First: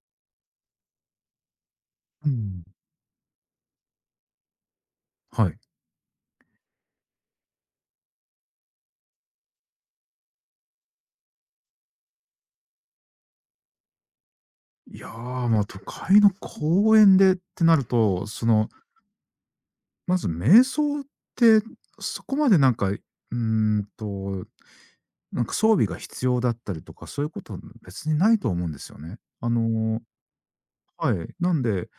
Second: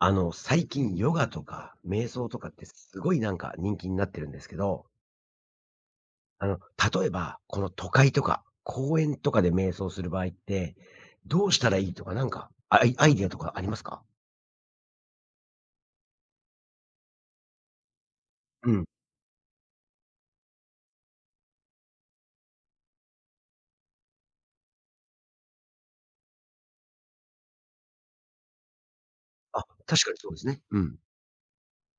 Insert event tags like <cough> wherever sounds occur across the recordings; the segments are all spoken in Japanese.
最近ヨガとか瞑想うとかっん、てすごいなんか人気になってるんですけど、はい。あの、例えば、この都会とか公園とかで瞑想する場合って、どうしたらいいとか、なんか、アイディアとかありますか？いやー、まあ、都会の公園でってなると、その、うん。まず瞑想って、そこまでなんか、ーんと、なんか装備が必要だったりとか、そういうこと別にないと思うんですよね。あ、ー確かにそうですね。うん。はい。なんで、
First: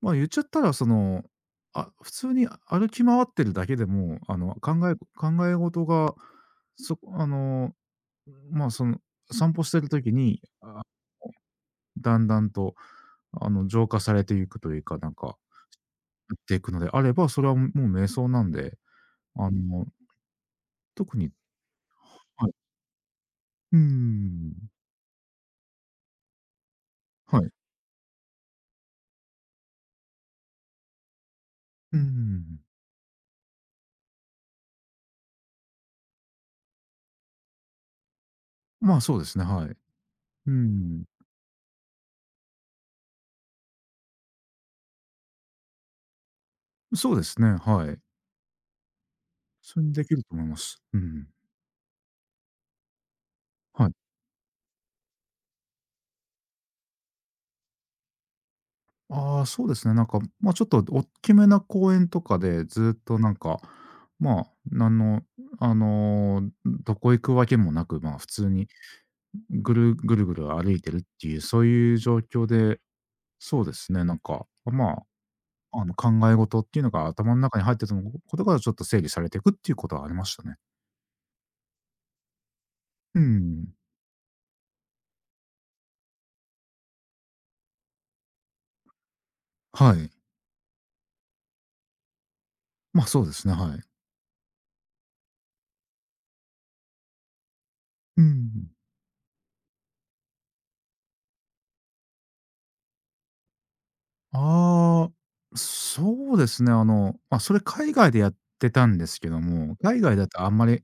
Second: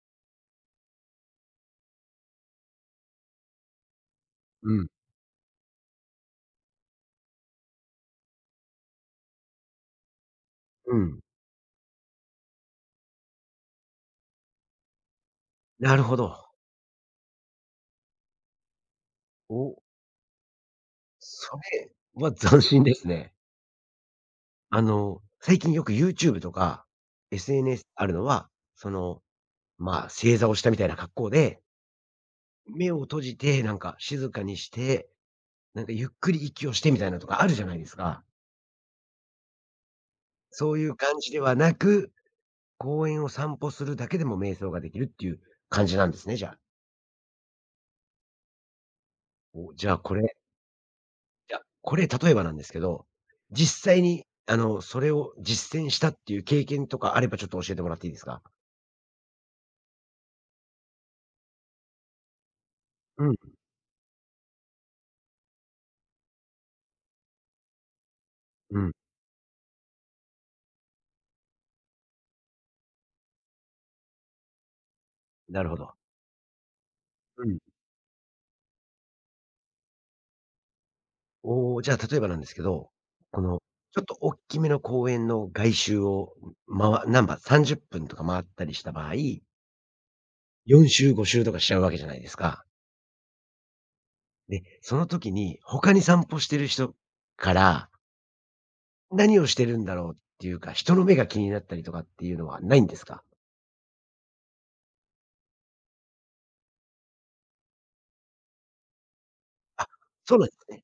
まあ、言っちゃったら、その、普通に歩き回ってるだけでも、う考ん。え考え事が、そあのー、まあ、その、散歩してる時に、うん。だんだんと、浄化されていくというか、なんか、なるほなっど。ていくのであれば、それはもう瞑想なんで、あお、の、特にそれははい。斬新ですね。うーん。最近よく YouTube とか はい。SNS あるのは、その、まあ、正座をしたみたいな格好で、うーん。目を閉じて、なんか静かにしてなんかゆっくり息をしてみたいなとかあるじゃないですか。まあ、そうですね、はい。うそういうん。感じではなく、公園を散歩するだけでも瞑想ができるっていう感じなんですね、じゃあ。そうですね、はい。お、それにできると思います。うん。じゃ、これ例えばなんですけど、は実い。際にそれを実践したっていう経験とかあればちょっと教えてもらっていいですか？ああ、そうですね、なんか、まあ、ちょっとおっきめな公園とかでずっとうなん、んか、まあ、なんの、あの、どこ行くわけもなく、まあ、普通にうん、ぐるぐるぐる歩いてるっていう、そういう状況で、そうですね、なんか、まなるほあ、ど。考え事っていうのが頭のうん。中に入ってたことがちょっと整理されていくっていうことはありましたね。おお、じゃあ例えばなんですけど、うこのん。ちょっと大きめの公園の外周を、まわなんば30分とか回ったりした場合、はい。4周5周とかしちゃうわけじゃないですか。ま、そうですね、はい。で、その時に他に散歩してる人から、うん。何をしてるんだろうっていうか、人の目が気になったりとかっていうのはないんですか？ああ、そうですね、ま、それ海外でやってたんですけども、あ、海外だそうとなんあでんますね。り、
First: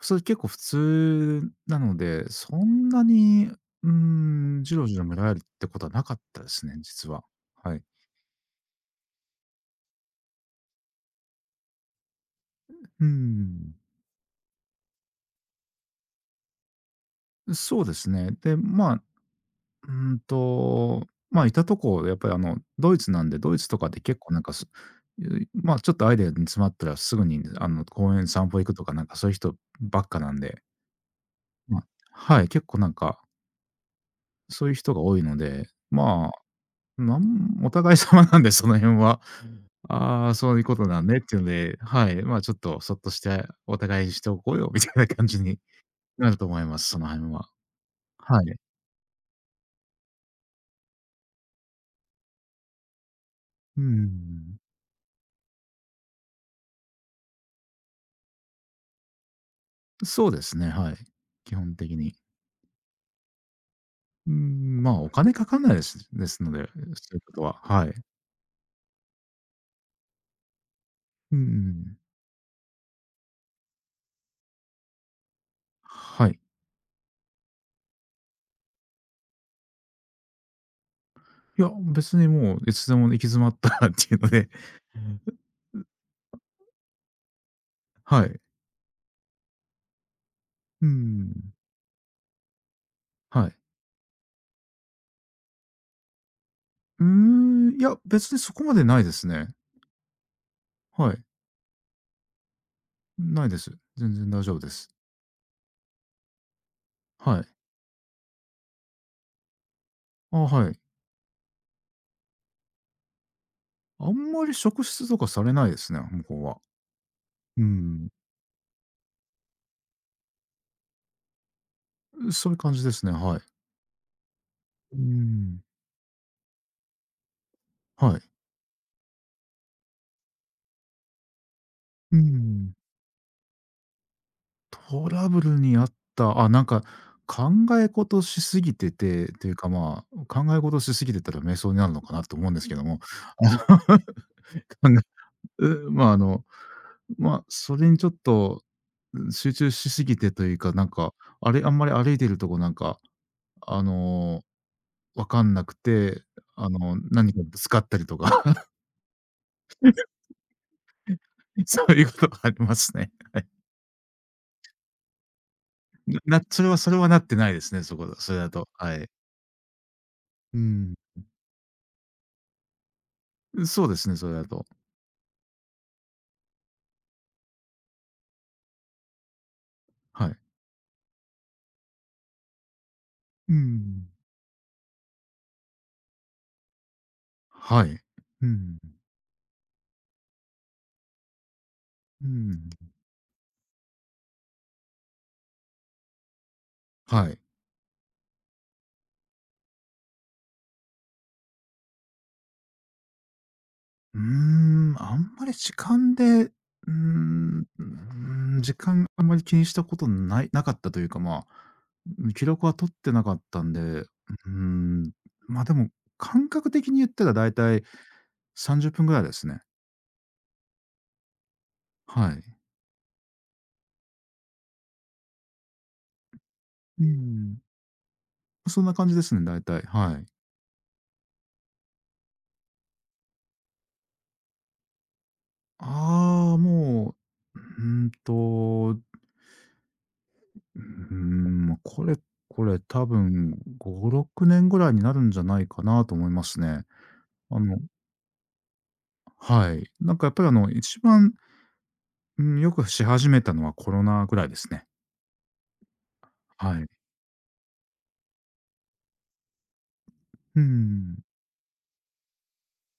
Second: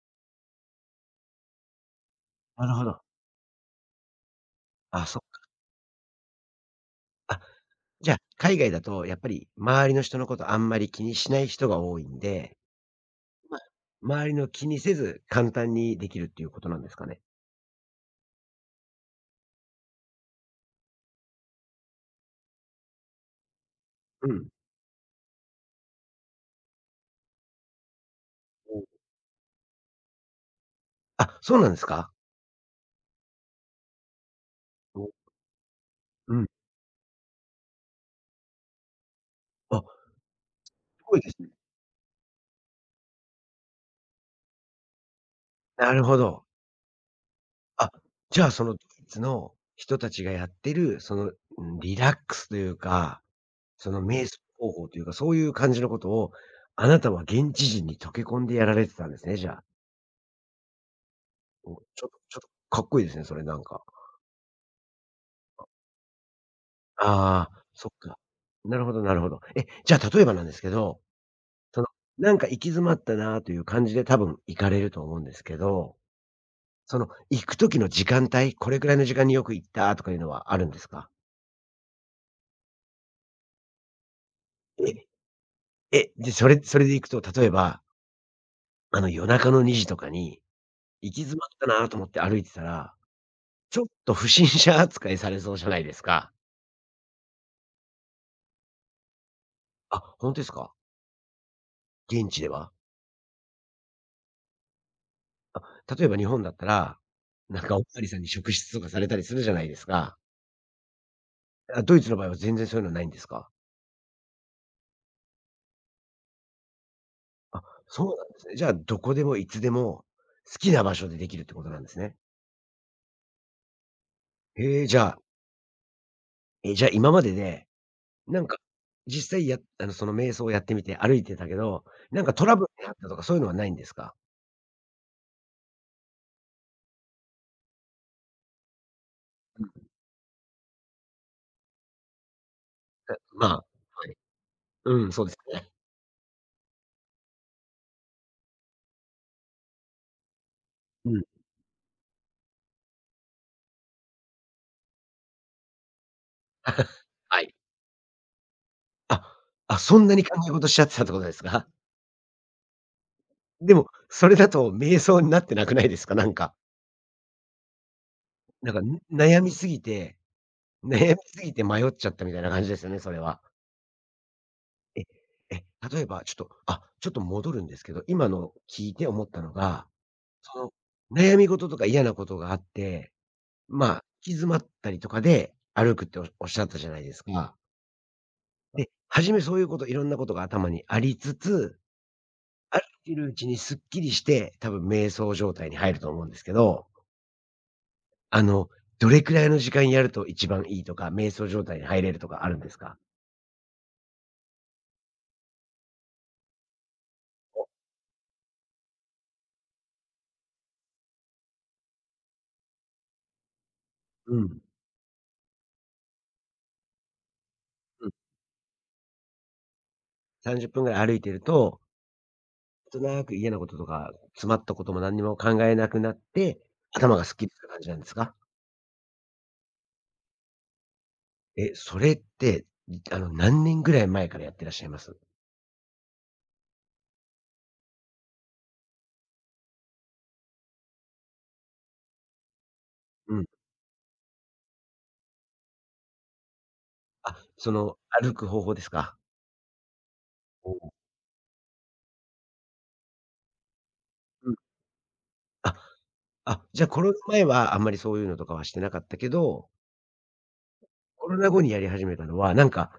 それ結構普通なので、そなるほんど。なに、うん、じろじろあ、見そっられるっか。てことはなかったですね、実は。あ、はい。じゃあ、海外だとやっぱり周りの人のことあんまり気にしない人が多いんで、うまあ、ん。周りの気にせず簡単にできるっていうことなんですかね？そうですね。で、うーんと、まあ、いたとこ、やっぱりドイツなんで、ドイツとかで結う構なんん。かす、ゆまあ、ちょっとアイデアに詰まったらすぐに公園散歩行くとか、なんかそういう人ばっかなんで、あ、そうなんでまあ、すか？はい、結構なんか、そういう人がお、多いので、まうん。あ、なんお互い様なんで、その辺は。あ、ああ、そういうことなすんごねいっですていうね。ので、はい、まあ、ちょっとそっとして、お互いにしておこうよみたいな感じになるほなるど。と思います、その辺は。あ、じはゃあ、い。そのドイツの人たちがやってる、リラックスというか、うその瞑想ん。方法というか、そういう感じのことを、あなたは現地人に溶け込んでやられてたんですね、じゃあ。そうですね、はい。基お、本ちょっ的とに。ちょっとかっこいいですね、それなんか。うーん、まあ、お金かかんないですので、そういうことあは、あ、はそい。っか。なるほどなるほど。え、じゃあ例えばなんですけど、うんうその、ん。なんか行き詰まったなという感じで多分行かれると思うんですけど、はい。その行く時の時間帯、これくらいの時間によく行ったとかいうのはあるんですか？いや、別にもういつでも行き詰まったらっていうので、え？え、で、それでいくと、例えば、はい。夜中の2時とかに、う行き詰まっん、たなと思って歩いてたら、はい。ちょっと不審者扱いされそうじゃないですか。うーん、いや、別にそこまでないですね。あ、本当ですか？はい。現地では？ないです。全然大丈夫です。あ、例えば日本だったら、はい。なんかおまわりさんに職質とかされたりするじゃないですか。あ、はい。あ、ドイツの場合は全然そういうのはないんですか？あんまり職質とかされないですね、向こうは。あ、うん。そうなんですね。じゃあ、どこでもいつでも、好きな場所でできるってことなんですね。そういう感じですね、はい。へえ、うじーゃあ、ん。え、じゃあ今までではい。なんか、実際やあの、その瞑想をやってみて歩いてたけど、うーなんかトラブルん。になったとかそういうのはないんですか？トラブルにあった、あ、なんか考え事しすぎてて、っていううか、ん、まあ、考え事しすぎてたら瞑想になるのかなと思うんですけども、まあ、あはい。の <laughs>、うん、そうですね。まあ、まあ、それにちょっと、集中しすぎてというか、なんうか、ん。あれ、あんまり歩いてるとこなんか、あの、わかんなくて、<laughs> 何はかい。ぶつかったりとか、<laughs> あ、あ、そんなに考え事しちゃってたってことですか？そういうことがありますね。<laughs> でも、それだと瞑想になってなくないですか？なんか、それはそれはなってないですね、それだと、はい。悩みすぎてうん。悩みすぎて迷っちゃったみたいな感じですよね、それは。そうですね、それだと、え、え、例えばちょっと、あ、ちょっと戻るんですけど、今の聞いて思ったのが、はい。その、悩み事とか嫌なことがあってうまあ、行ん。き詰まったりとかで歩くっておっしゃったじゃないですか。はい。うん。で、初めそういうこと、いろんなことが頭にありつつ、うん。歩いてるうちにすっきりして、多分瞑想状態に入ると思うんですけど、はい。あの、どれくらいの時間やると一番いいとか、瞑想状態に入れるとかあるんですか？うーん、あんまり時間で、うーん、うーん、時間あんまり気にしたことないなかったというか、まあ、うん、記録は取ってなかったんで、ううーん。ん、ま、でも、感覚的に言ったらだいたいうん。30分ぐらいですね。30分ぐらい歩いてると、はい。なんとなく嫌なこととか、詰まったことも何にも考えなくなって、う頭がすっきりすん、る感じなんですか？そんな感じですね、だいたい、はい。え、それって、何年ぐらい前からやってらっしゃいます？ああ、もう、うーんとうーん、ま、これ多うん。分5、6年ぐらいになるんじゃないかなと思いますね。あ、あそのの、歩く方法ですか？はい。なんかやっぱりあのおお。一番、うん、よくし始めたのはコロナぐらいうん。ですね。あ、あ、はじい。ゃ、コロナ前はあんまりそういうのとかはしてなかったけど、ううん。コロナ後にやり始めたのは、なんか、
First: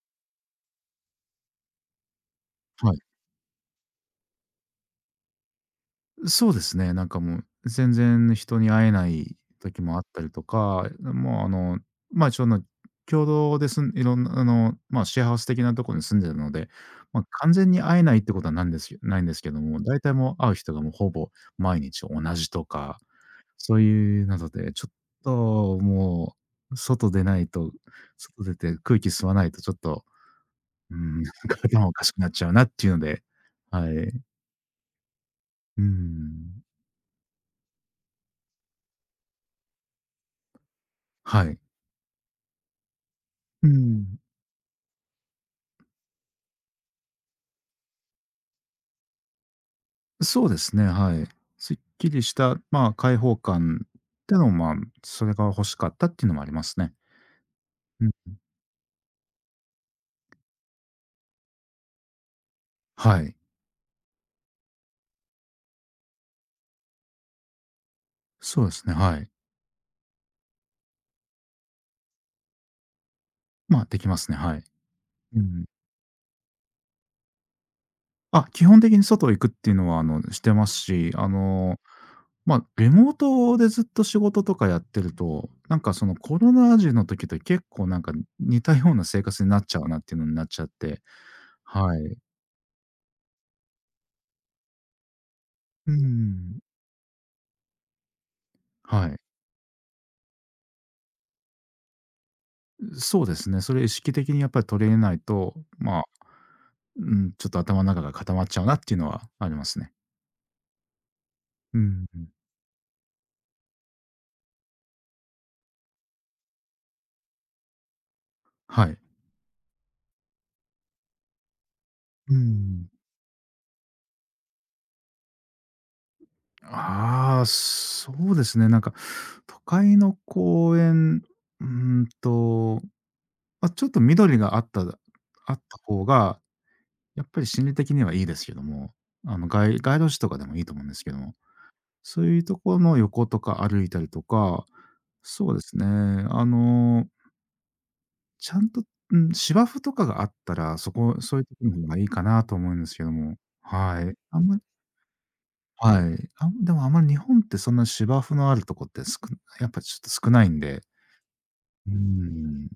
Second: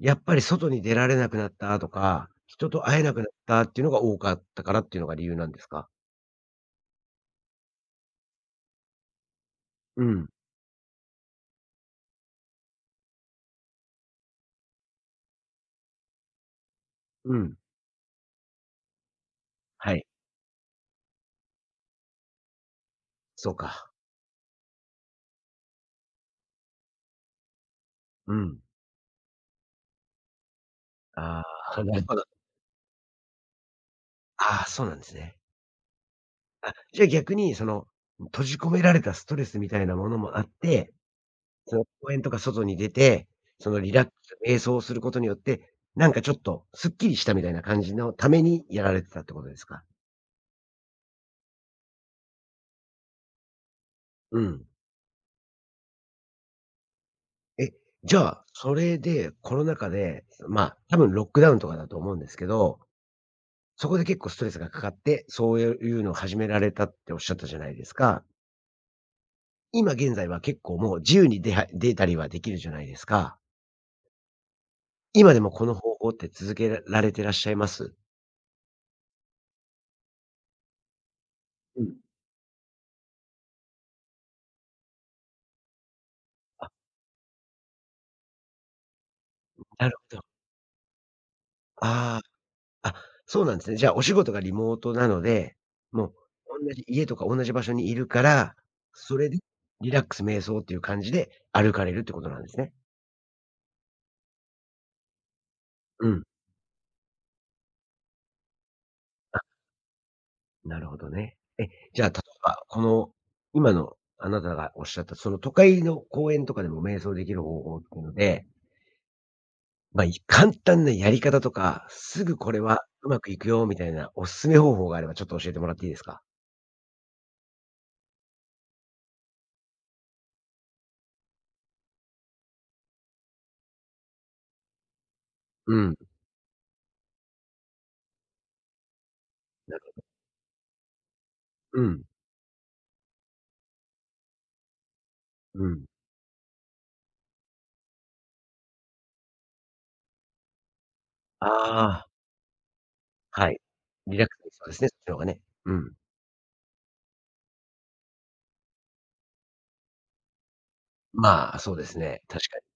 やっぱり外に出られなくなったとか、人とはい。会えなくなったっていうのが多かったからっていうのが理由なんですか？そうですね、なんかもう、全然人に会えない時もあうったん、りとか、もうあの、まあ、ちょの共同でいろんなあの、まあ、シェアハウス的なところに住んでるので、まあ、う完ん。全に会えないってことはないんですけども、は大い、体もう会う人がもうほぼ毎日同じとか、そうそうか。いうなので、ちょっともう外出ないとう外出ん。て空気吸わないとちょっと、うん、なあんかあ、頭おなるかしほくど。なっちゃうなっていうので、はい。ああ、そうなんですね。うん。あ、じゃあ逆にその、閉じ込められたストレスみたいなものもあってはい。その公園とか外に出て、うそのリラックん。ス、瞑想をすることによって、なんかちょっとすっきりしたみたいな感じのためにやられてたってことですか？そうですね、はい。すっきりした、まあ、開放感ってうのん。も、まあ、それが欲しかったっていうのもありますね。え、うん。じゃあ、それでコロナ禍で、まあ、多分ロックダウンとかだと思うんですけど、はい。そこで結構ストレスがかかって、そういうのを始められたっておっしゃったじゃないですか。そうですね、はい。今現在は結構もう自由に出たりはできるじゃないですか。まあ、できますね、はい。今うでもん。この方法って続けられてらっしゃいます？あ、基本的に外行くっていうのは、してますし、うん。まあ、リモートでずっと仕事とかやってると、なんか、その、コロあ、ナ時の時と結構、なんか、似たような生活になっちゃなうるなってほいうど。のになっちゃって、はい。ああ。あ、そうなんですね。じゃあ、お仕事がリモートなので、うもうん。同じ家とか同じ場所にいるから、はそい。れでリラックス瞑想っていう感じで歩かれるってことなんですね。そうですね。それ意識的にやっぱり取り入れないと、まあ、うん。うん、ちょっと頭の中が固まっちゃうなっていうのはあ、ありますね。なるほどね。え、うじん、ゃあ、例うえん。ば、この、今のあなたがおっしゃった、その都会の公園とかでも瞑想できる方法っていうので、はい。まあ、<laughs> 簡単なやり方とか、すうーぐこれはん。うまくいくよみたいなおすすめ方法があればちょっと教えてもらっていいですか？ああ、そうですね、なんか、都会の公園、うーんと、まあ、ちょっと緑があったあっうたん。方が、やっぱり心理的にはいいですけども、な街る街路樹とかでもいいと思うんですけども、うん。そういうところの横とか歩いたりとか、そうでうすん。ね、ちゃんと、うん、芝生とかがあったら、そういうあとこの方がいあ。いかなと思うんですけども。はい。はい。リラックあスんできまりそうですね、そっちの方がね。うん。はい。でもあんまり日本ってそんな芝生のあるとこってやっぱちょっと少ないんで。まあ、そうでうーすね、確かに。ん。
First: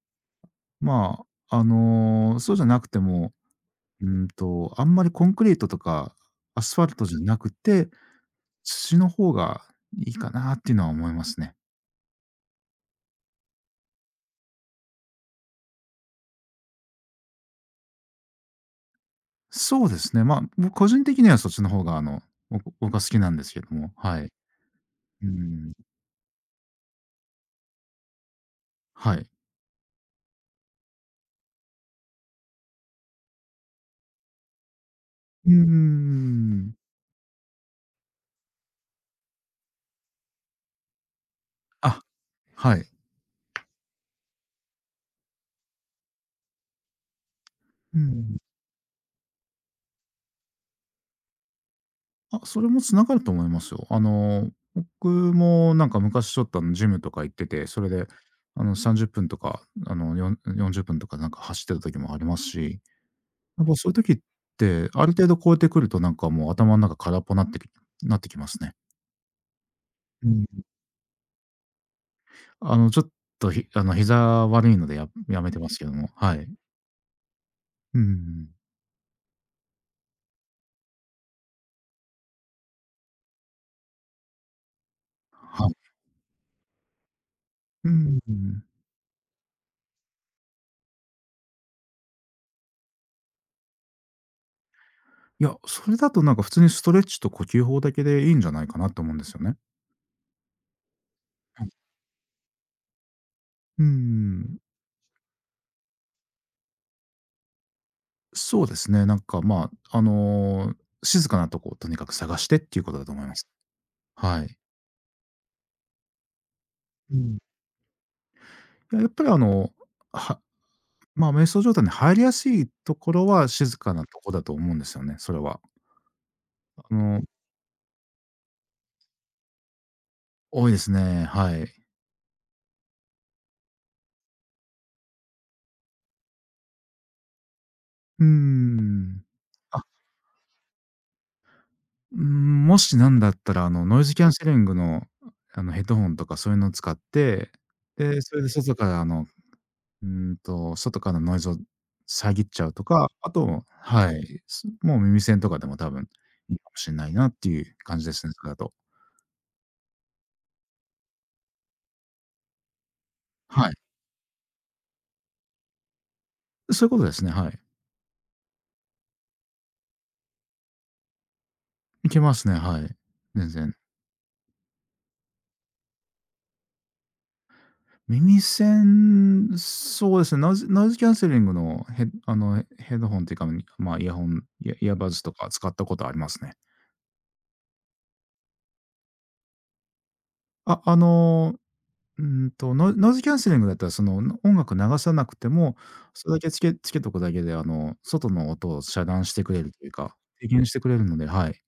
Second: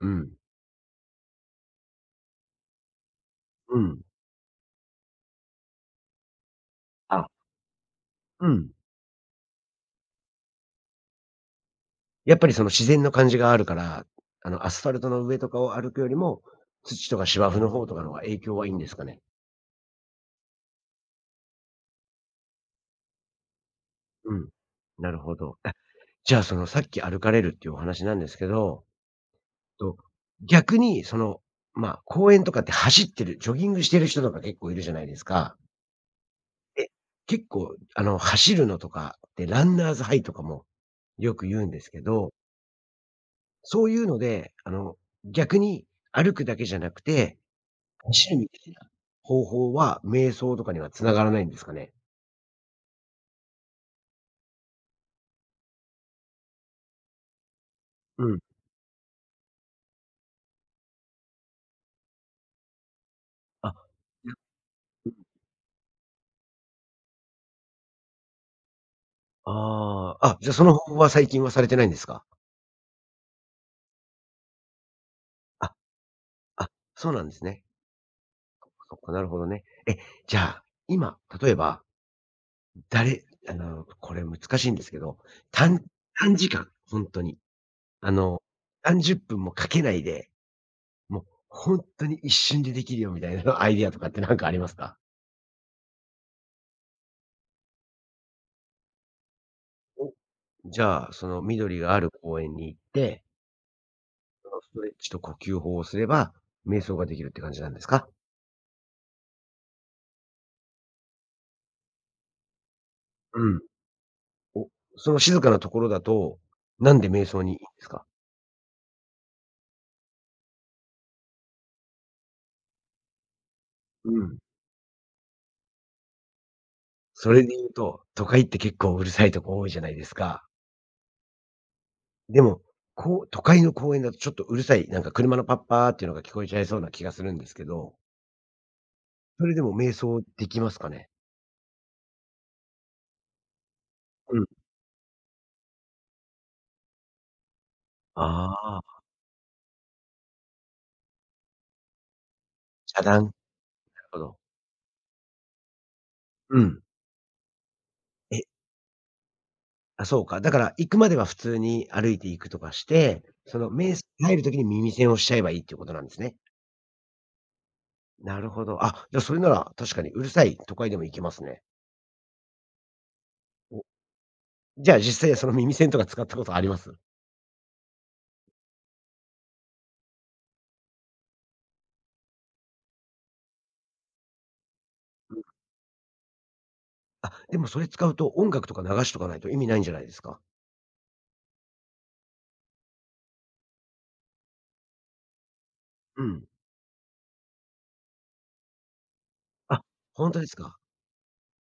うん。まあ、そうじゃなくても、うん。あんまりコンクリートとかアスファルトじゃあ、なくて、うん。土の方がいいかなっていうのは思いますね。やっぱりその自然の感じがあるから、アスファルトの上とかを歩くよりも、土とか芝生の方とかの方が影響はいいんですかね？そうですね。まあ、僕個人的にはそっちの方が僕は好きなんですけども、はい。うん。なるうほど。あ、ん、じゃあ、そのさっき歩かれるっていうお話なんですけど、はい。と、逆にまあ、公園とかって走ってる、ジョギングしてる人とか結構いるじゃないですうーか。ん。え、結構、走るのとかでランナーズハイとかもよく言うんですけあ、ど、はい。そういうので、逆に歩くだけじゃなくて、う走るん。みたいな方法は、瞑想とかには繋がらないんですかね？あ、それも繋がると思いますよ。僕もなんか昔ちょっとジムとか行ってて、それでうん。30分とか、あの40分とかなんか走ってた時もありますし、やっあ、ぱそういう時っやて、ある程度超えてくるとなんかもう頭の中空っぽなってきますね。ああ、うあ、ん。じゃ、その方法は最近はされてないんですか？ちょっと、膝悪いのでやめてまあ、すけども、はい。あ、そうなんですね。うんうん。そっか、なるほどね。え、じゃあ、今、例えば、誰あの、これ難しいんですけど、たはい。ん短時間、ほんとに。うあの、ん。何十分もかけないで、もうほ一瞬でできるよみたいな <laughs> アイディアとかってなんかありますか？いや、それだとなんか普通にストレッチと呼吸法だけでいいんじゃないかなと思うんですよね。お、じゃあ、そのはい。緑がある公園に行って、うーそん、のストレッチと呼吸法をすれば、瞑想ができるって感じなんですか？そうですね。なんか、まあ、静かなとこをとにかく探してっていうことだと思いまうす。ん。はい。お、その静かなところだと、なんでう瞑ん。想にいいんですか？いや、やっぱりはまあ、瞑想状態に入りやすいところは静かなうとこん。だと思うんですよね、それは。あの、それで言うと、都会って結構うるさいとこ多いじゃないですか。多いですね、はい。でも、こう都会の公園だとちょっとうるさい、なんか車のパッパーっていうのが聞こえちゃいそうな気がするんですけど、うーん。それでもあ、瞑想できますかね？うーん、もしなんだったら、ノイズキャンうん。セリングの、ヘッドホンとかそういうのを使って、で、それであ外あ、から、外からのノイズを遮っちゃうと遮か、断、なあると、はほど。い、もう耳栓とかでも多分いいうかもん。しんないなっていう感じですね、え、それだと。あ、そうか。だから、行くまでは普通に歩いていくとかして、そのはい。目入る時に耳栓をしちゃえばいいっていうことなんですね。そういうことですね、はい。なるほど。あ、じゃあそれなら確かにうるさい都会でも行けますね。いけますね、はい。全然。お、じゃあ実際その耳栓とか使ったことあります？耳栓、そうですね、ノイズキャンセリングのヘッドホンっていうか、まあ、イヤホンイヤイヤバズとか使ったことありますね。あ、でもそれ使うと音楽とか流しとかないと意味ないんじゃないですか？あ、ノイズキャンセリングだったら、その、音楽流さなくても、うそれだん。けつけとくだけで、外の音を遮断してくれるあ、というか、ほんとで低す減しか？てくれるので、はい。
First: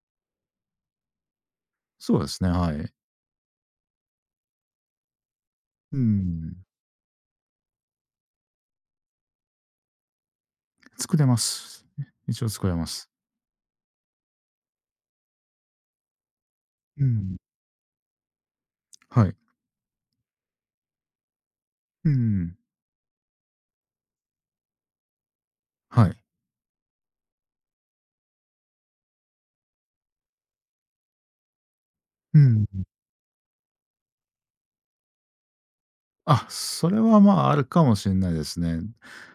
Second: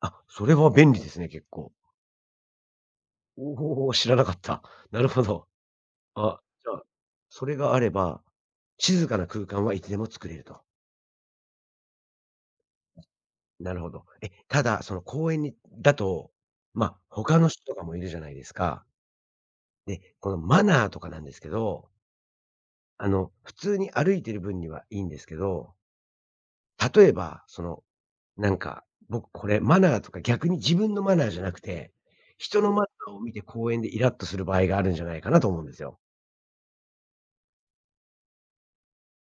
あ、それは便利ですね、結構。そうですね、はい。おお、知らなかった。なるほど。うあ、ん。じゃあ、それがあれば、静かな空間はいつでも作れると。作れます。一応作れます。なるほど。え、ただ、その公園にだと、まあ、うん。他の人とかもいるじゃないですか。はい。で、このマナーとかなんですけど、うん。普通に歩いてる分にはいいんですけど、はい。例えば、なんか、僕これマナーとか逆に自分のマナーじゃなくて、う人ん。のマナーを見て公園でイラッとする場合があるんじゃないかなと思うんですよ。あ、それは、まあ、あるかもしれないですね。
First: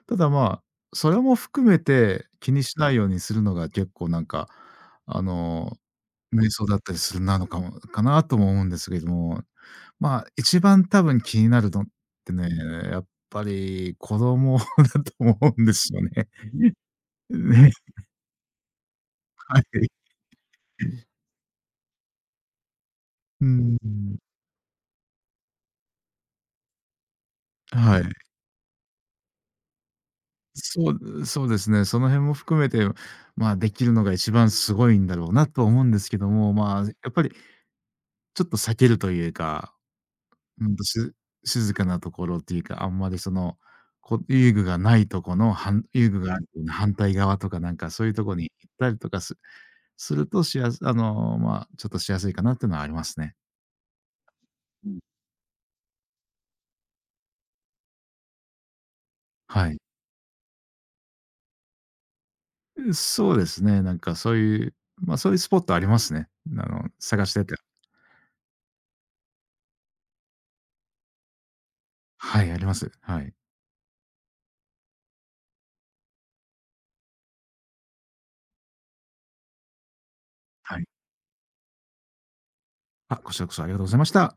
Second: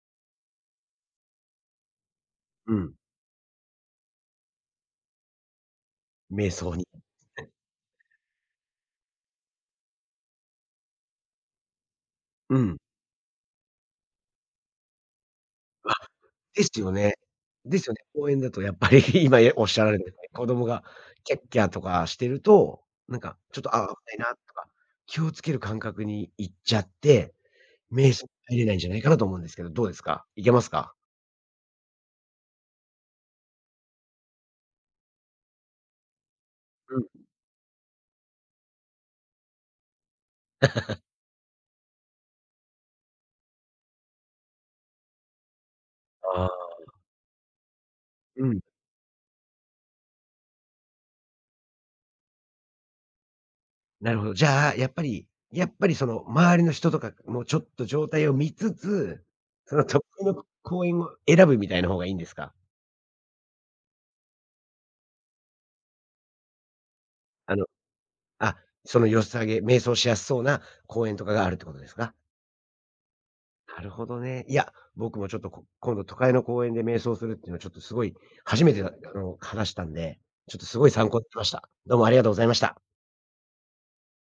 ただ、まあ、それも含めて気にうしなん、いようにするのが結構なんか、あの、瞑瞑想想だっに。たりするのかもかなとも思うんですけども。まあ、一番多分気になるのってね、うん。やっぱり子供 <laughs> だと思うんですよね。ですよね。<laughs> ね、ですよね。公園だとやっぱり <laughs> 今はおっしゃられたい。ように、子供がキャッキャとかしてると、なんかうちょっと、ん、ああ、危ないなとか、気をつける感覚にいっちゃって、は瞑い。想入れないんじゃないかなと思うんですけど、どうですか？いけますそか？うそうですね、その辺も含めて、まあ、できるのが一番すごいんだろうなとは思うんですけども、まあ、やうっぱん。りちょっと避けるというか、うんと、し静かなところっていうか、あんまりその、遊具がないとこの、遊具があるあよあ、うな反対側とかなんかそういうとこうにん。行ったりとかすると、しやすあの、まあ、ちょっとしやすいかなっていうのはありますね。なるほど。じゃあ、やっぱりその周りの人とかもちょっと状態を見つつ、はそい。の得意の公園を選ぶみたいな方がいいんですか？そうですね、なんかそういう、まあ、そういうスポットありますね。探してあての、あ、その良さげ瞑想しやすそうな公園とかがあるってことですか？はい、あります。はい。なるほどね。いや、僕もちょっと、こ今度都会の公園で瞑想するっていうのはちょっとすごい初めてだあの、話したんで、ちょっとすはい。ごい参考になりました。どうもありがとうございました。あ、こちらこそありがとうございました。